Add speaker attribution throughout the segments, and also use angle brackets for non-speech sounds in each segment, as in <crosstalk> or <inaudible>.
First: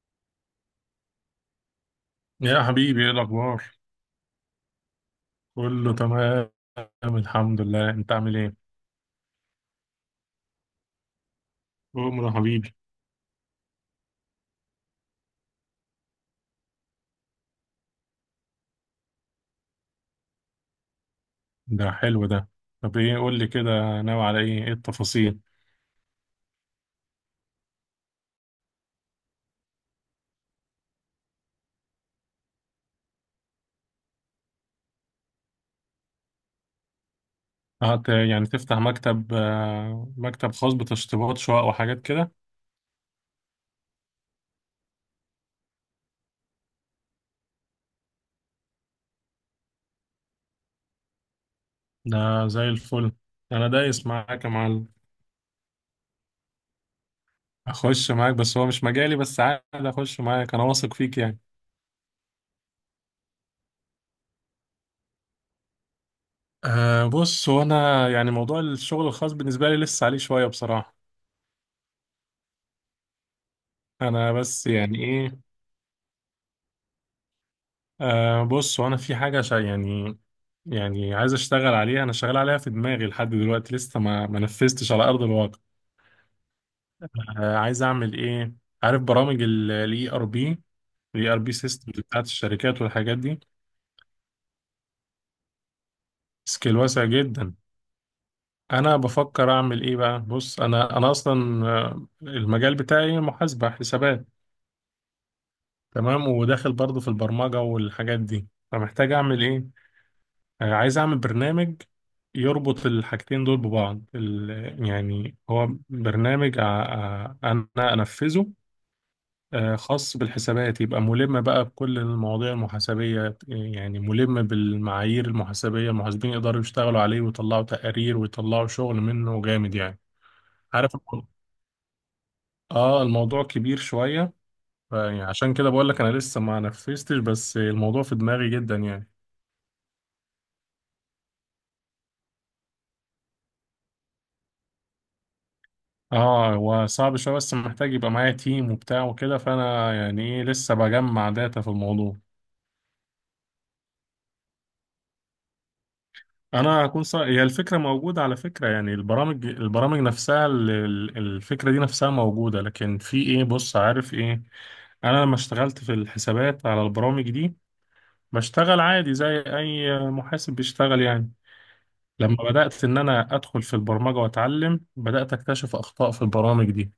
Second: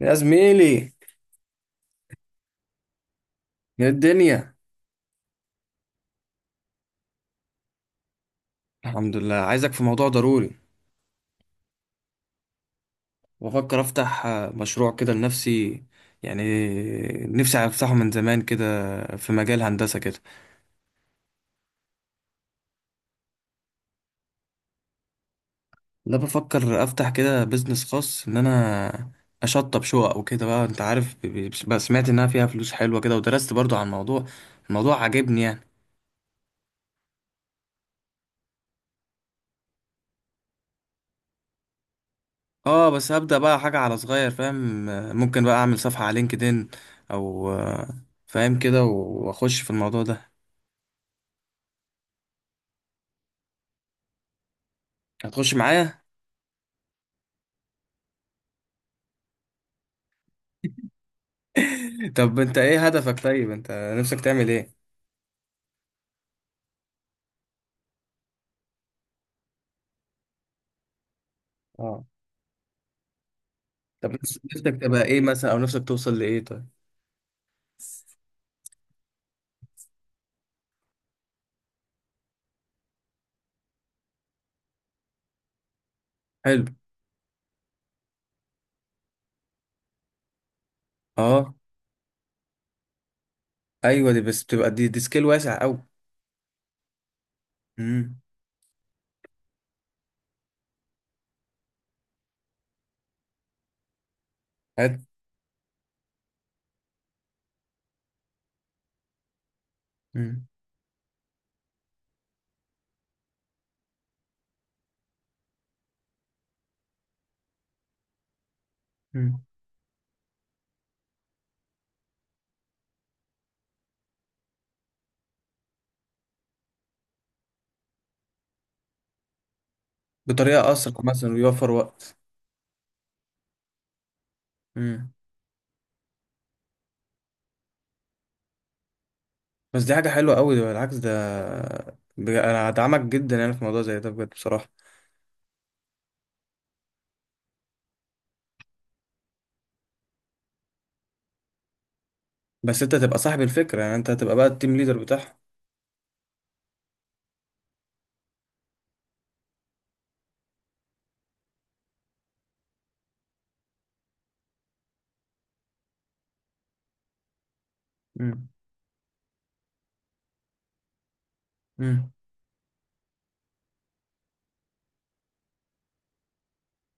Speaker 1: يا زميلي،
Speaker 2: يا حبيبي، ايه الاخبار؟
Speaker 1: يا الدنيا.
Speaker 2: كله تمام، الحمد لله. انت عامل ايه،
Speaker 1: الحمد لله، عايزك في موضوع ضروري.
Speaker 2: عمر يا حبيبي؟
Speaker 1: وافكر افتح مشروع كده لنفسي، يعني نفسي افتحه من زمان كده، في مجال هندسة كده.
Speaker 2: ده حلو ده. طب ايه، قول لي كده، ناوي على ايه، ايه التفاصيل؟
Speaker 1: لا، بفكر افتح كده بيزنس خاص ان انا اشطب شقق وكده بقى، انت عارف، بقى سمعت انها فيها فلوس حلوة كده ودرست برضو عن الموضوع، الموضوع عاجبني يعني.
Speaker 2: هت يعني تفتح مكتب، مكتب خاص بتشطيبات شقق وحاجات كده.
Speaker 1: اه، بس هبدأ بقى حاجة على صغير، فاهم، ممكن بقى اعمل صفحة على لينكدين او فاهم كده واخش في الموضوع ده.
Speaker 2: ده زي الفل، انا دايس معاك يا معلم.
Speaker 1: هتخش معايا؟
Speaker 2: اخش معاك، بس هو مش مجالي، بس عادي اخش معاك، انا واثق فيك يعني.
Speaker 1: طب انت ايه هدفك؟ طيب انت نفسك تعمل ايه؟
Speaker 2: أه، بص، هو انا يعني موضوع الشغل الخاص بالنسبه لي لسه عليه شويه بصراحه.
Speaker 1: اه، طب
Speaker 2: انا بس
Speaker 1: نفسك
Speaker 2: يعني
Speaker 1: تبقى ايه
Speaker 2: إيه،
Speaker 1: مثلا او نفسك توصل لايه طيب؟
Speaker 2: أه بص، وانا في حاجة شا يعني. يعني عايز اشتغل عليها، انا شغال عليها في دماغي لحد دلوقتي، لسه ما نفذتش على ارض الواقع.
Speaker 1: حلو.
Speaker 2: أه، عايز اعمل ايه؟ عارف برامج الاي ار بي، الاي ار بي
Speaker 1: اه،
Speaker 2: سيستمز بتاعت الشركات والحاجات دي؟
Speaker 1: ايوه دي بس بتبقى دي سكيل واسع قوي.
Speaker 2: سكيل واسع جدا.
Speaker 1: امم.
Speaker 2: انا بفكر اعمل ايه بقى، بص، انا اصلا المجال بتاعي محاسبة حسابات.
Speaker 1: حلو.
Speaker 2: تمام، وداخل برضو في البرمجة والحاجات دي، فمحتاج اعمل ايه.
Speaker 1: امم.
Speaker 2: عايز اعمل برنامج يربط الحاجتين دول ببعض، يعني هو برنامج انا انفذه.
Speaker 1: امم.
Speaker 2: خاص بالحسابات، يبقى ملم بقى بكل المواضيع المحاسبية، يعني ملم بالمعايير المحاسبية، المحاسبين يقدروا يشتغلوا عليه ويطلعوا تقارير ويطلعوا شغل منه جامد يعني.
Speaker 1: بطريقه اسرع
Speaker 2: عارف
Speaker 1: مثلا
Speaker 2: الموضوع-
Speaker 1: ويوفر وقت.
Speaker 2: اه، الموضوع كبير شوية.
Speaker 1: امم.
Speaker 2: فيعني عشان كده بقول لك انا لسه ما نفذتش، بس الموضوع في دماغي جدا يعني.
Speaker 1: بس دي حاجه حلوه قوي، ده بالعكس ده، انا هدعمك جدا يعني في موضوع زي ده، بجد بصراحه.
Speaker 2: اه، هو صعب شوية، بس محتاج يبقى معايا تيم وبتاع وكده، فأنا يعني إيه، لسه بجمع داتا في الموضوع.
Speaker 1: بس انت تبقى صاحب الفكره، يعني انت هتبقى بقى التيم ليدر بتاعها.
Speaker 2: هي الفكرة موجودة على فكرة، يعني البرامج نفسها، الفكرة دي نفسها موجودة، لكن في إيه، بص، عارف إيه. أنا لما اشتغلت في الحسابات على البرامج دي،
Speaker 1: امم.
Speaker 2: بشتغل عادي زي أي محاسب بيشتغل يعني.
Speaker 1: امم.
Speaker 2: لما بدأت إن أنا أدخل في البرمجة وأتعلم، بدأت أكتشف أخطاء في البرامج دي.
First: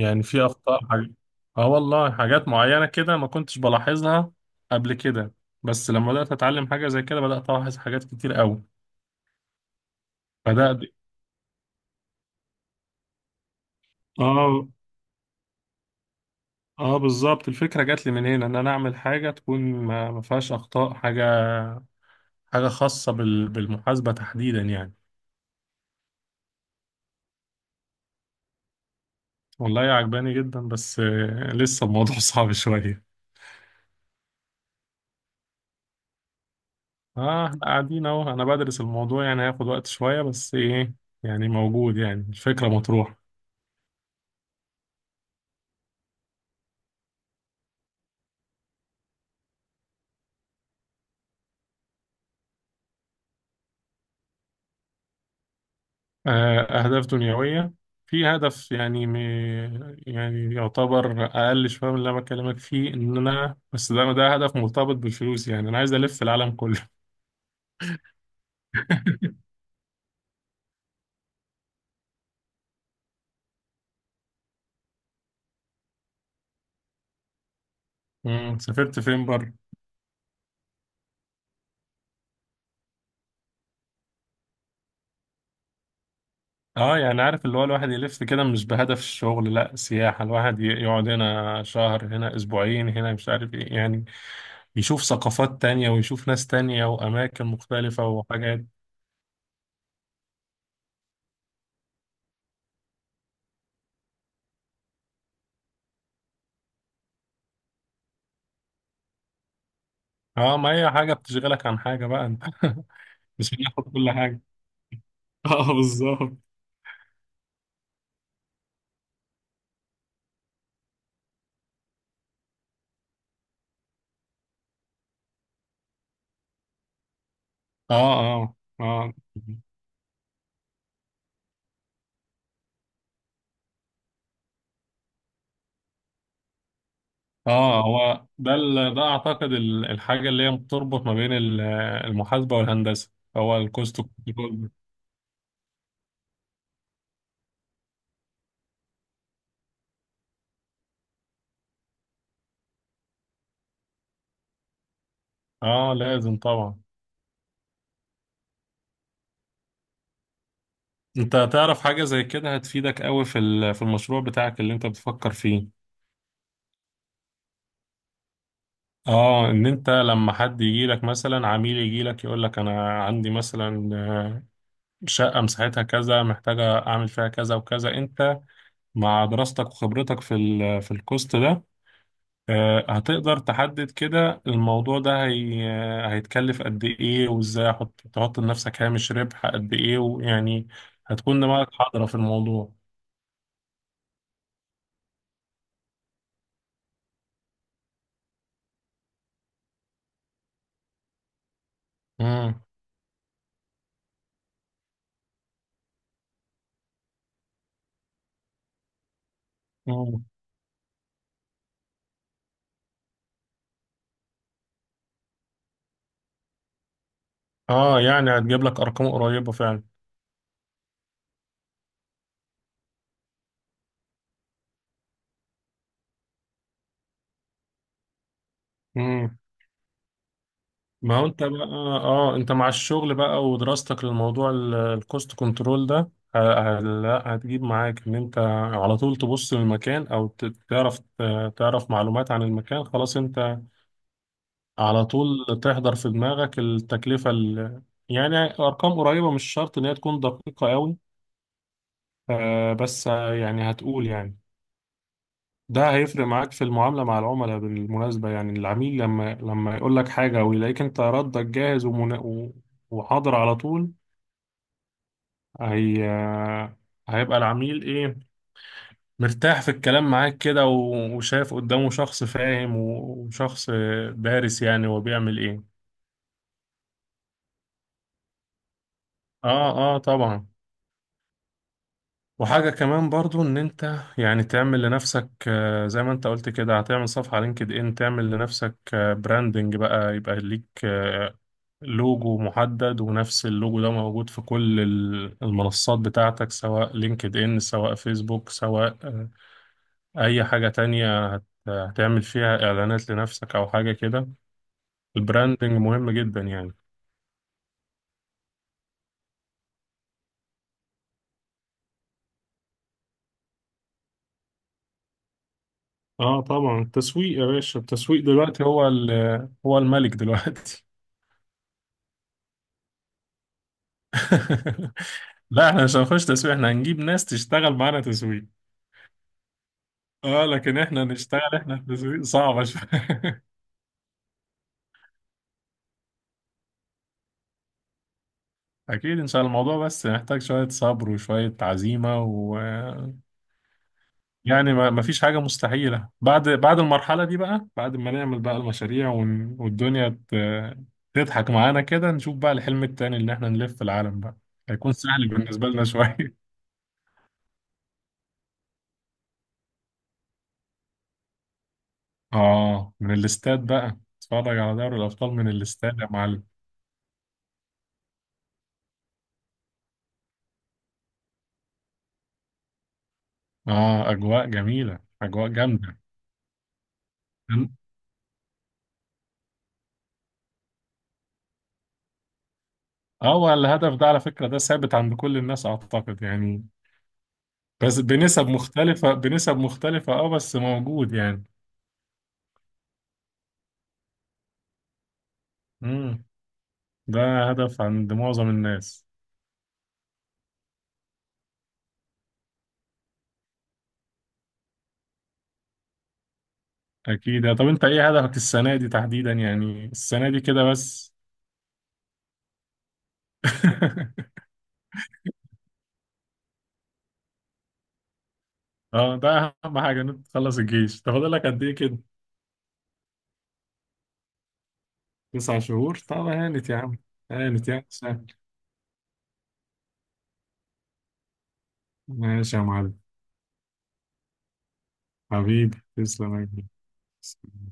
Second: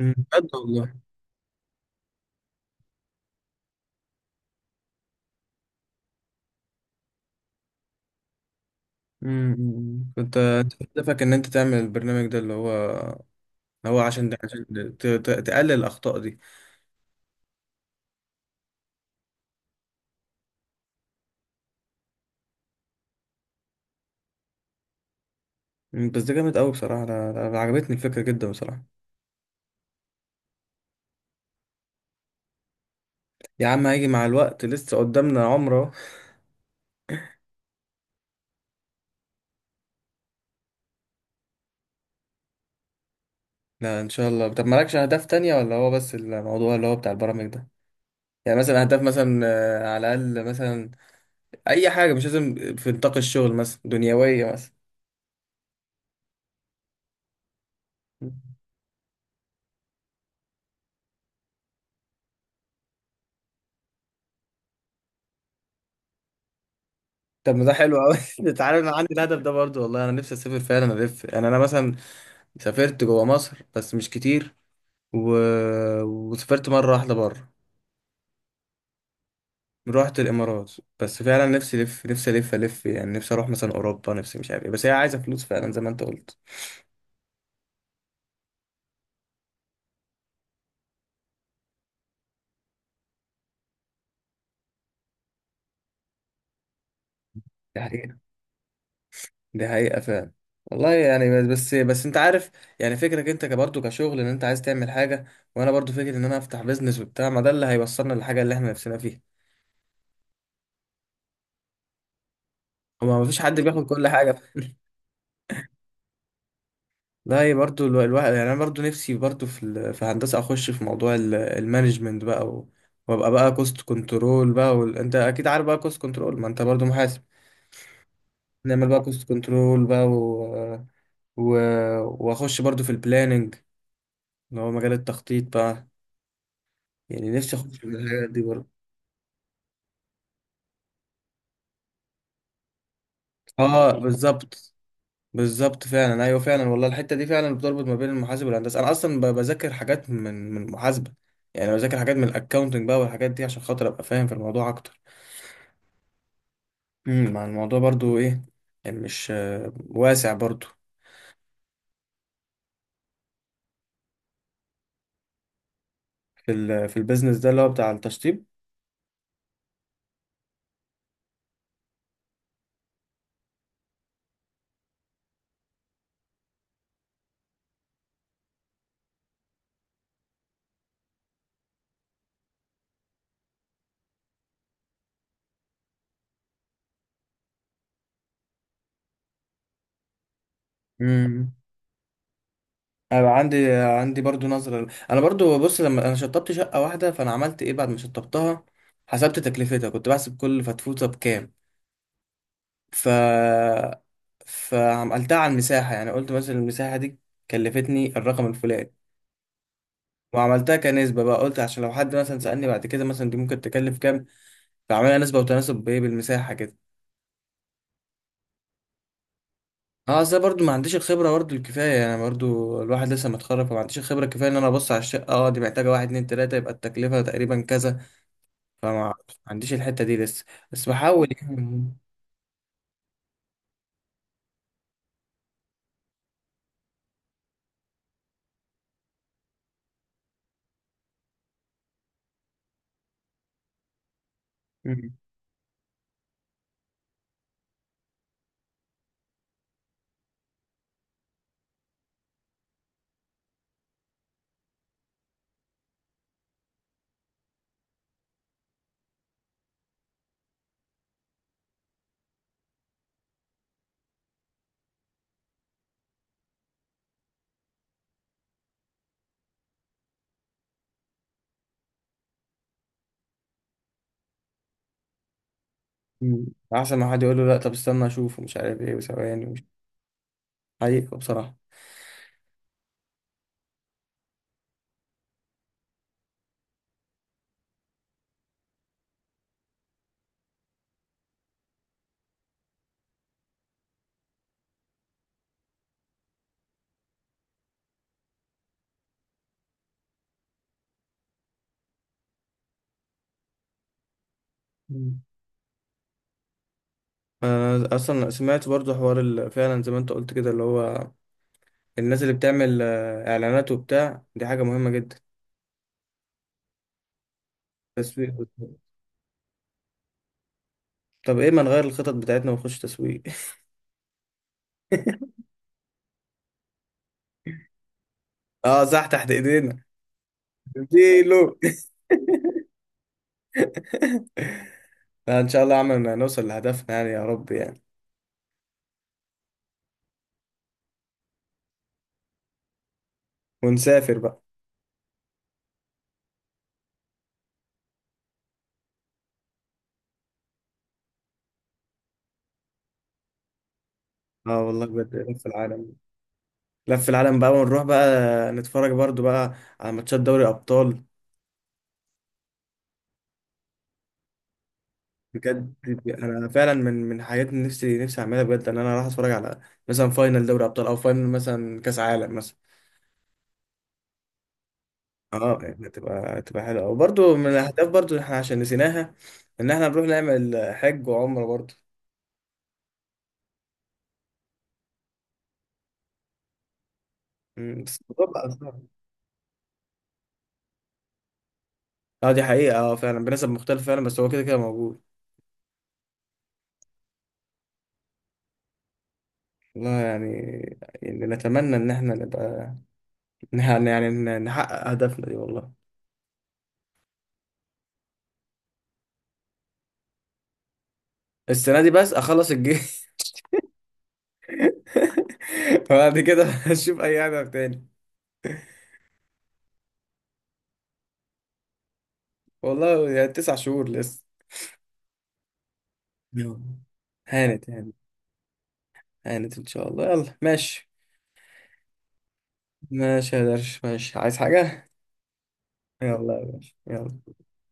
Speaker 2: في
Speaker 1: بجد
Speaker 2: اخطاء
Speaker 1: والله.
Speaker 2: حاجة. اه والله، حاجات معينة كده ما كنتش بلاحظها قبل كده، بس لما بدأت اتعلم حاجة زي كده بدأت الاحظ حاجات كتير قوي،
Speaker 1: كنت أنت
Speaker 2: بدأت.
Speaker 1: هدفك ان انت تعمل البرنامج ده اللي هو اللي هو عشان ده عشان
Speaker 2: اه،
Speaker 1: تقلل الاخطاء دي؟
Speaker 2: اه، بالظبط، الفكرة جات لي من هنا، ان انا اعمل حاجة تكون ما فيهاش اخطاء حاجة. حاجة خاصة بالمحاسبة تحديدا يعني.
Speaker 1: مم، بس ده جامد قوي بصراحه، انا أنا عجبتني الفكره جدا بصراحه.
Speaker 2: والله عجباني جدا، بس لسه الموضوع <laughs> صعب شوية.
Speaker 1: يا عم هيجي مع الوقت، لسه قدامنا عمره.
Speaker 2: اه، احنا قاعدين اهو، انا بدرس الموضوع يعني، هياخد وقت شوية، بس ايه، يعني موجود، يعني الفكرة مطروحة.
Speaker 1: لا، ان شاء الله. طب مالكش اهداف تانية، ولا هو بس الموضوع اللي هو بتاع البرامج ده؟ يعني مثلا اهداف مثلا على الاقل مثلا، اي حاجه مش لازم في نطاق الشغل، مثلا دنيويه مثلا.
Speaker 2: آه، أهداف دنيوية. في هدف يعني يعني يعتبر أقل شوية من اللي أنا بكلمك فيه، إن أنا بس ده هدف مرتبط بالفلوس، يعني أنا عايز ألف العالم كله.
Speaker 1: طب ما ده حلو قوي <laughs> تعالى انا عندي الهدف ده برضو، والله انا نفسي اسافر فعلا الف، يعني انا مثلا سافرت جوه مصر بس مش كتير، و... وسافرت مرة واحدة بره،
Speaker 2: <laughs> مم. سافرت فين بره؟
Speaker 1: رحت الإمارات. بس فعلا نفسي ألف، نفسي ألف ألف، يعني نفسي أروح مثلا أوروبا، نفسي مش عارف إيه، بس هي عايزة فلوس فعلا زي ما أنت قلت.
Speaker 2: أه، يعني عارف اللي هو الواحد يلف كده مش بهدف الشغل، لأ سياحة، الواحد يقعد هنا شهر، هنا أسبوعين، هنا مش عارف إيه، يعني يشوف ثقافات تانية ويشوف ناس تانية وأماكن
Speaker 1: دي
Speaker 2: مختلفة
Speaker 1: حقيقة.
Speaker 2: وحاجات.
Speaker 1: دي حقيقة فعلا. والله يعني، بس بس بس أنت عارف، يعني فكرك أنت برضه كشغل إن أنت عايز تعمل حاجة، وأنا برضه فكرة إن أنا أفتح بيزنس وبتاع، ما ده اللي هيوصلنا للحاجة اللي إحنا نفسنا فيها.
Speaker 2: أه، ما هي حاجة بتشغلك عن حاجة بقى أنت.
Speaker 1: هو ما فيش
Speaker 2: <laughs> مش
Speaker 1: حد بياخد
Speaker 2: هناخد
Speaker 1: كل
Speaker 2: كل
Speaker 1: حاجة.
Speaker 2: حاجة، اه بالظبط.
Speaker 1: لا، هي برضو الواحد يعني، انا برضو نفسي برضو في في هندسه اخش في موضوع المانجمنت بقى، و- وابقى بقى كوست كنترول بقى، وال... انت اكيد عارف بقى كوست كنترول، ما انت برضو محاسب.
Speaker 2: اه، اه،
Speaker 1: نعمل بقى
Speaker 2: اه،
Speaker 1: كوست كنترول بقى، و... و... واخش برضو في البلاننج، اللي هو مجال التخطيط بقى، يعني نفسي اخش
Speaker 2: اه،
Speaker 1: في
Speaker 2: هو
Speaker 1: الحاجات دي
Speaker 2: ده
Speaker 1: برضو.
Speaker 2: ده اعتقد الحاجه اللي هي بتربط ما بين المحاسبه والهندسه، هو
Speaker 1: اه
Speaker 2: الكوست كنترول.
Speaker 1: بالظبط. بالظبط فعلا، ايوه فعلا والله، الحته دي فعلا بتربط ما بين المحاسب والهندسه. انا اصلا بذاكر حاجات من المحاسبه، يعني بذاكر حاجات من الاكاونتنج بقى والحاجات دي عشان خاطر ابقى فاهم في الموضوع اكتر.
Speaker 2: اه لازم طبعا.
Speaker 1: مع الموضوع برضو ايه، يعني مش واسع برضو.
Speaker 2: انت تعرف حاجه زي كده هتفيدك قوي في في المشروع بتاعك اللي انت بتفكر فيه.
Speaker 1: في ال في البيزنس ده اللي هو بتاع التشطيب.
Speaker 2: اه، ان انت لما حد يجي لك مثلا، عميل يجي لك يقول لك انا عندي مثلا شقه مساحتها كذا محتاجه اعمل فيها كذا وكذا، انت مع دراستك وخبرتك في في الكوست ده، هتقدر تحدد كده الموضوع ده هيتكلف قد ايه، وازاي تحط لنفسك هامش ربح قد ايه، ويعني هتكون
Speaker 1: امم.
Speaker 2: دماغك حاضرة في الموضوع.
Speaker 1: انا بقى عندي برضو نظرة، انا برضو بص، لما انا شطبت شقة واحدة فانا عملت ايه بعد ما شطبتها؟ حسبت تكلفتها، كنت بحسب كل فتفوتة بكام.
Speaker 2: مم.
Speaker 1: ف فعملتها على المساحة، يعني قلت مثلا المساحة دي كلفتني الرقم الفلاني.
Speaker 2: مم.
Speaker 1: وعملتها كنسبة بقى، قلت عشان لو حد مثلا سألني بعد كده مثلا دي ممكن تكلف كام. فعملها نسبة وتناسب بايه بالمساحة كده.
Speaker 2: اه يعني هتجيب لك ارقام قريبة فعلا.
Speaker 1: اه اصل أنا برضو ما عنديش الخبره برضو الكفايه، انا برضو الواحد لسه متخرج فما عنديش الخبره الكفايه ان انا ابص على الشقه، اه دي محتاجه واحد اتنين تلاته يبقى التكلفه تقريبا كذا. فما
Speaker 2: مم.
Speaker 1: عنديش الحته دي لسه، بس
Speaker 2: ما هو
Speaker 1: بحاول
Speaker 2: انت بقى،
Speaker 1: يعني.
Speaker 2: اه انت مع الشغل بقى ودراستك للموضوع الكوست كنترول ده، لا هتجيب معاك ان انت على طول تبص للمكان، او تعرف معلومات عن المكان، خلاص انت على
Speaker 1: مم.
Speaker 2: طول تحضر في دماغك التكلفة يعني أرقام قريبة، مش شرط إن هي تكون دقيقة قوي، بس يعني هتقول يعني، ده هيفرق معاك في المعاملة مع العملاء بالمناسبة، يعني العميل لما يقول لك حاجة ويلاقيك أنت ردك جاهز، وحاضر على طول، هي آه، هيبقى العميل إيه، مرتاح في الكلام معاك كده، وشايف قدامه شخص فاهم، وشخص دارس، يعني هو بيعمل إيه.
Speaker 1: مم. احسن ما حد يقول له لا طب استنى اشوف ومش عارف ايه وثواني مش،
Speaker 2: آه، آه، طبعا.
Speaker 1: حقيقه بصراحه.
Speaker 2: وحاجة كمان برضو، ان انت يعني تعمل لنفسك، زي ما انت قلت كده، هتعمل صفحة على لينكد ان، تعمل لنفسك براندنج بقى، يبقى ليك لوجو محدد، ونفس اللوجو ده موجود في كل المنصات بتاعتك، سواء لينكد ان، سواء فيسبوك، سواء اي حاجة تانية هتعمل فيها اعلانات لنفسك او حاجة كده.
Speaker 1: مم.
Speaker 2: البراندنج مهم جدا يعني.
Speaker 1: انا اصلا سمعت برضو حوار فعلا زي ما انت قلت كده اللي هو الناس اللي بتعمل اعلانات وبتاع، دي حاجه مهمه جدا.
Speaker 2: اه طبعا، التسويق يا باشا، التسويق
Speaker 1: تسويق.
Speaker 2: دلوقتي هو الملك دلوقتي.
Speaker 1: طب ايه ما نغير الخطط بتاعتنا ونخش تسويق؟
Speaker 2: <laughs>
Speaker 1: <laughs>
Speaker 2: لا، احنا مش هنخش تسويق، احنا هنجيب ناس تشتغل معانا تسويق.
Speaker 1: اه صح، تحت ايدينا.
Speaker 2: اه، لكن احنا
Speaker 1: اديله.
Speaker 2: نشتغل احنا في تسويق صعبة شوية.
Speaker 1: لا ان شاء الله عملنا نوصل لهدفنا يعني، يا رب يعني.
Speaker 2: <laughs> اكيد ان شاء الله. الموضوع بس محتاج شوية صبر وشوية عزيمة، و
Speaker 1: ونسافر بقى.
Speaker 2: يعني ما فيش حاجة مستحيلة، بعد المرحلة دي بقى، بعد ما نعمل بقى المشاريع والدنيا تضحك معانا كده، نشوف بقى الحلم التاني اللي احنا نلف العالم بقى،
Speaker 1: اه والله
Speaker 2: هيكون
Speaker 1: بجد،
Speaker 2: سهل
Speaker 1: لف
Speaker 2: بالنسبة لنا
Speaker 1: العالم.
Speaker 2: شوية.
Speaker 1: لف العالم بقى ونروح بقى نتفرج برضو بقى على ماتشات دوري ابطال.
Speaker 2: <laughs> اه، من الاستاد بقى، اتفرج على دوري الابطال من
Speaker 1: بجد،
Speaker 2: الاستاد يا معلم.
Speaker 1: انا فعلا من حاجات نفسي نفسي اعملها بجد ان انا اروح اتفرج على مثلا فاينل دوري ابطال او فاينل مثلا كاس عالم مثلا.
Speaker 2: اه، اجواء جميله، اجواء
Speaker 1: اه يعني
Speaker 2: جامده.
Speaker 1: هتبقى حلوه، وبرضو من
Speaker 2: أم-
Speaker 1: الاهداف برضو احنا عشان نسيناها، ان احنا نروح نعمل حج وعمره برضو.
Speaker 2: اه، والهدف ده على فكره ده ثابت عند كل الناس اعتقد يعني.
Speaker 1: مم، بس
Speaker 2: بس
Speaker 1: الموضوع
Speaker 2: بنسب
Speaker 1: بقى صعب.
Speaker 2: مختلفه، بنسب مختلفه، اه بس موجود يعني.
Speaker 1: اه دي حقيقة، اه فعلا بنسب مختلفة فعلا، بس هو كده كده موجود.
Speaker 2: امم ده هدف عند معظم الناس.
Speaker 1: والله يعني، يعني نتمنى ان احنا نبقى، يعني نحقق هدفنا دي والله.
Speaker 2: اكيد. طب انت ايه هدفك السنه دي تحديدا، يعني السنه دي كده بس؟
Speaker 1: السنة دي بس اخلص الجيش.
Speaker 2: <laughs>
Speaker 1: <laughs> وبعد كده اشوف اي هدف تاني.
Speaker 2: اه، ده اهم حاجه ان انت تخلص الجيش. طب فاضل لك قد ايه كده؟
Speaker 1: والله يعني 9 شهور لسه.
Speaker 2: 9 شهور، طب
Speaker 1: يلا.
Speaker 2: هانت يا عم. هانت
Speaker 1: هانت
Speaker 2: يا عم،
Speaker 1: هانت.
Speaker 2: سهل.
Speaker 1: هانت ان شاء الله، يلا ماشي.
Speaker 2: ماشي يا معلم،
Speaker 1: ماشي يا درش، ماشي، عايز حاجة؟
Speaker 2: حبيبي
Speaker 1: يلا
Speaker 2: تسلم
Speaker 1: يا
Speaker 2: يا
Speaker 1: باشا يلا.
Speaker 2: كبير.